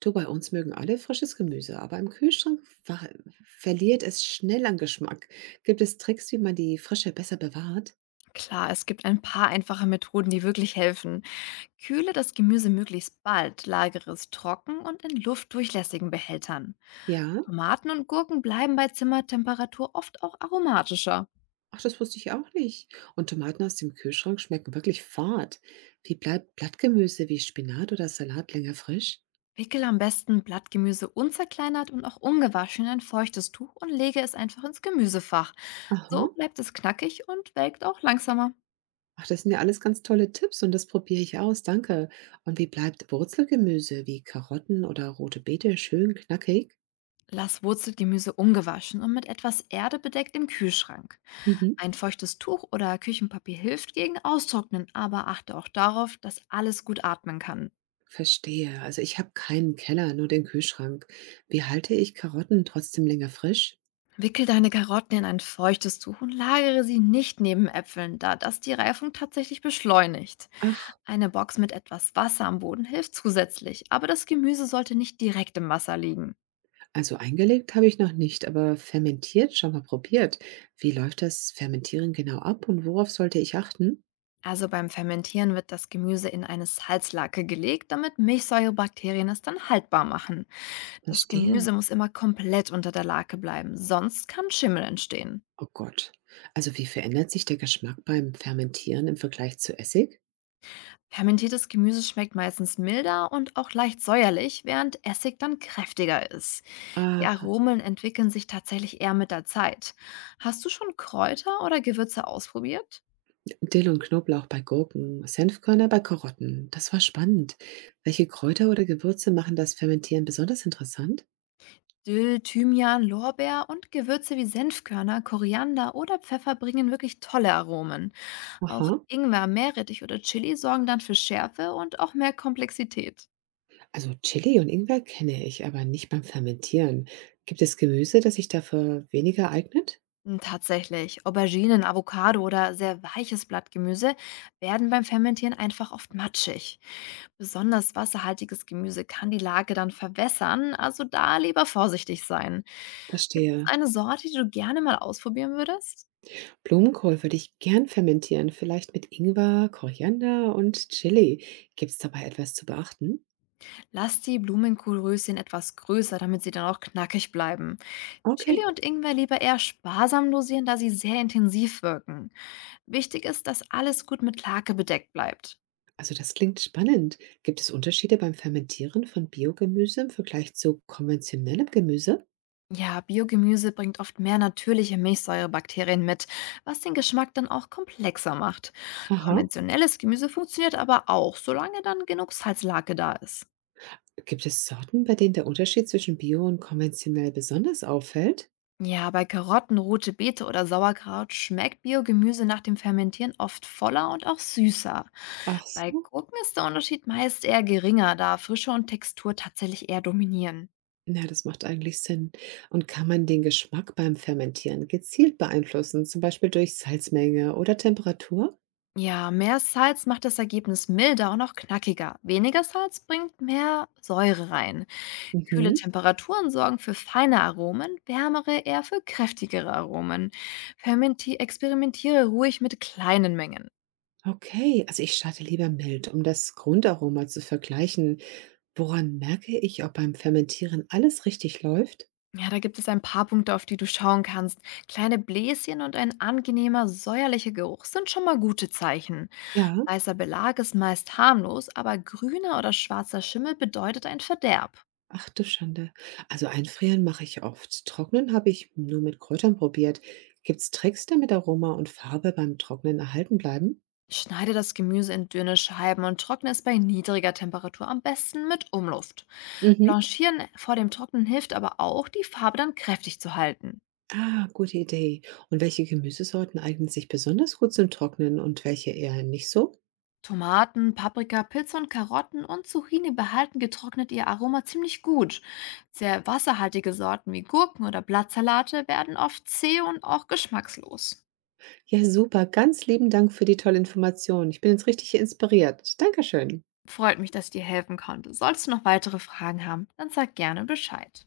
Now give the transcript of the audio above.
Du, bei uns mögen alle frisches Gemüse, aber im Kühlschrank verliert es schnell an Geschmack. Gibt es Tricks, wie man die Frische besser bewahrt? Klar, es gibt ein paar einfache Methoden, die wirklich helfen. Kühle das Gemüse möglichst bald, lagere es trocken und in luftdurchlässigen Behältern. Ja? Tomaten und Gurken bleiben bei Zimmertemperatur oft auch aromatischer. Ach, das wusste ich auch nicht. Und Tomaten aus dem Kühlschrank schmecken wirklich fad. Wie bleibt Blattgemüse wie Spinat oder Salat länger frisch? Wickel am besten Blattgemüse unzerkleinert und auch ungewaschen in ein feuchtes Tuch und lege es einfach ins Gemüsefach. Aha. So bleibt es knackig und welkt auch langsamer. Ach, das sind ja alles ganz tolle Tipps und das probiere ich aus, danke. Und wie bleibt Wurzelgemüse wie Karotten oder rote Beete schön knackig? Lass Wurzelgemüse ungewaschen und mit etwas Erde bedeckt im Kühlschrank. Mhm. Ein feuchtes Tuch oder Küchenpapier hilft gegen Austrocknen, aber achte auch darauf, dass alles gut atmen kann. Verstehe. Also ich habe keinen Keller, nur den Kühlschrank. Wie halte ich Karotten trotzdem länger frisch? Wickel deine Karotten in ein feuchtes Tuch und lagere sie nicht neben Äpfeln, da das die Reifung tatsächlich beschleunigt. Ach, Eine Box mit etwas Wasser am Boden hilft zusätzlich, aber das Gemüse sollte nicht direkt im Wasser liegen. also eingelegt habe ich noch nicht, aber fermentiert schon mal probiert. Wie läuft das Fermentieren genau ab und worauf sollte ich achten? Also beim Fermentieren wird das Gemüse in eine Salzlake gelegt, damit Milchsäurebakterien es dann haltbar machen. Das Verstehe. Gemüse muss immer komplett unter der Lake bleiben, sonst kann Schimmel entstehen. Oh Gott. Also wie verändert sich der Geschmack beim Fermentieren im Vergleich zu Essig? Fermentiertes Gemüse schmeckt meistens milder und auch leicht säuerlich, während Essig dann kräftiger ist. Die Aha. Aromen entwickeln sich tatsächlich eher mit der Zeit. Hast du schon Kräuter oder Gewürze ausprobiert? Dill und Knoblauch bei Gurken, Senfkörner bei Karotten. Das war spannend. Welche Kräuter oder Gewürze machen das Fermentieren besonders interessant? Dill, Thymian, Lorbeer und Gewürze wie Senfkörner, Koriander oder Pfeffer bringen wirklich tolle Aromen. Auch Aha. Ingwer, Meerrettich oder Chili sorgen dann für Schärfe und auch mehr Komplexität. Also Chili und Ingwer kenne ich, aber nicht beim Fermentieren. Gibt es Gemüse, das sich dafür weniger eignet? Tatsächlich Auberginen, Avocado oder sehr weiches Blattgemüse werden beim Fermentieren einfach oft matschig. Besonders wasserhaltiges Gemüse kann die Lage dann verwässern, also da lieber vorsichtig sein. Gibt es Verstehe. eine Sorte, die du gerne mal ausprobieren würdest? Blumenkohl würde ich gern fermentieren, vielleicht mit Ingwer, Koriander und Chili. Gibt es dabei etwas zu beachten? Lass die Blumenkohlröschen etwas größer, damit sie dann auch knackig bleiben. Chili Okay, und Ingwer lieber eher sparsam dosieren, da sie sehr intensiv wirken. Wichtig ist, dass alles gut mit Lake bedeckt bleibt. also das klingt spannend. Gibt es Unterschiede beim Fermentieren von Biogemüse im Vergleich zu konventionellem Gemüse? Ja, Biogemüse bringt oft mehr natürliche Milchsäurebakterien mit, was den Geschmack dann auch komplexer macht. Aha. Konventionelles Gemüse funktioniert aber auch, solange dann genug Salzlake da ist. Gibt es Sorten, bei denen der Unterschied zwischen Bio und konventionell besonders auffällt? Ja, bei Karotten, rote Beete oder Sauerkraut schmeckt Biogemüse nach dem Fermentieren oft voller und auch süßer. Ach Bei so. Gurken ist der Unterschied meist eher geringer, da Frische und Textur tatsächlich eher dominieren. Ja, das macht eigentlich Sinn. Und kann man den Geschmack beim Fermentieren gezielt beeinflussen, zum Beispiel durch Salzmenge oder Temperatur? Ja, mehr Salz macht das Ergebnis milder und auch knackiger. Weniger Salz bringt mehr Säure rein. Kühle Mhm. Temperaturen sorgen für feine Aromen, wärmere eher für kräftigere Aromen. Fermenti experimentiere ruhig mit kleinen Mengen. Okay, also ich starte lieber mild, um das Grundaroma zu vergleichen. Woran merke ich, ob beim Fermentieren alles richtig läuft? Ja, da gibt es ein paar Punkte, auf die du schauen kannst. Kleine Bläschen und ein angenehmer, säuerlicher Geruch sind schon mal gute Zeichen. Ja, Weißer Belag ist meist harmlos, aber grüner oder schwarzer Schimmel bedeutet ein Verderb. ach du Schande. Also einfrieren mache ich oft. Trocknen habe ich nur mit Kräutern probiert. Gibt's Tricks, damit Aroma und Farbe beim Trocknen erhalten bleiben? Schneide das Gemüse in dünne Scheiben und trockne es bei niedriger Temperatur am besten mit Umluft. Mhm. Blanchieren vor dem Trocknen hilft aber auch, die Farbe dann kräftig zu halten. Ah, gute Idee. Und welche Gemüsesorten eignen sich besonders gut zum Trocknen und welche eher nicht so? Tomaten, Paprika, Pilze und Karotten und Zucchini behalten getrocknet ihr Aroma ziemlich gut. Sehr wasserhaltige Sorten wie Gurken oder Blattsalate werden oft zäh und auch geschmackslos. Ja, super. Ganz lieben Dank für die tolle Information. Ich bin jetzt richtig inspiriert. Dankeschön. Freut mich, dass ich dir helfen konnte. Sollst du noch weitere Fragen haben, dann sag gerne Bescheid.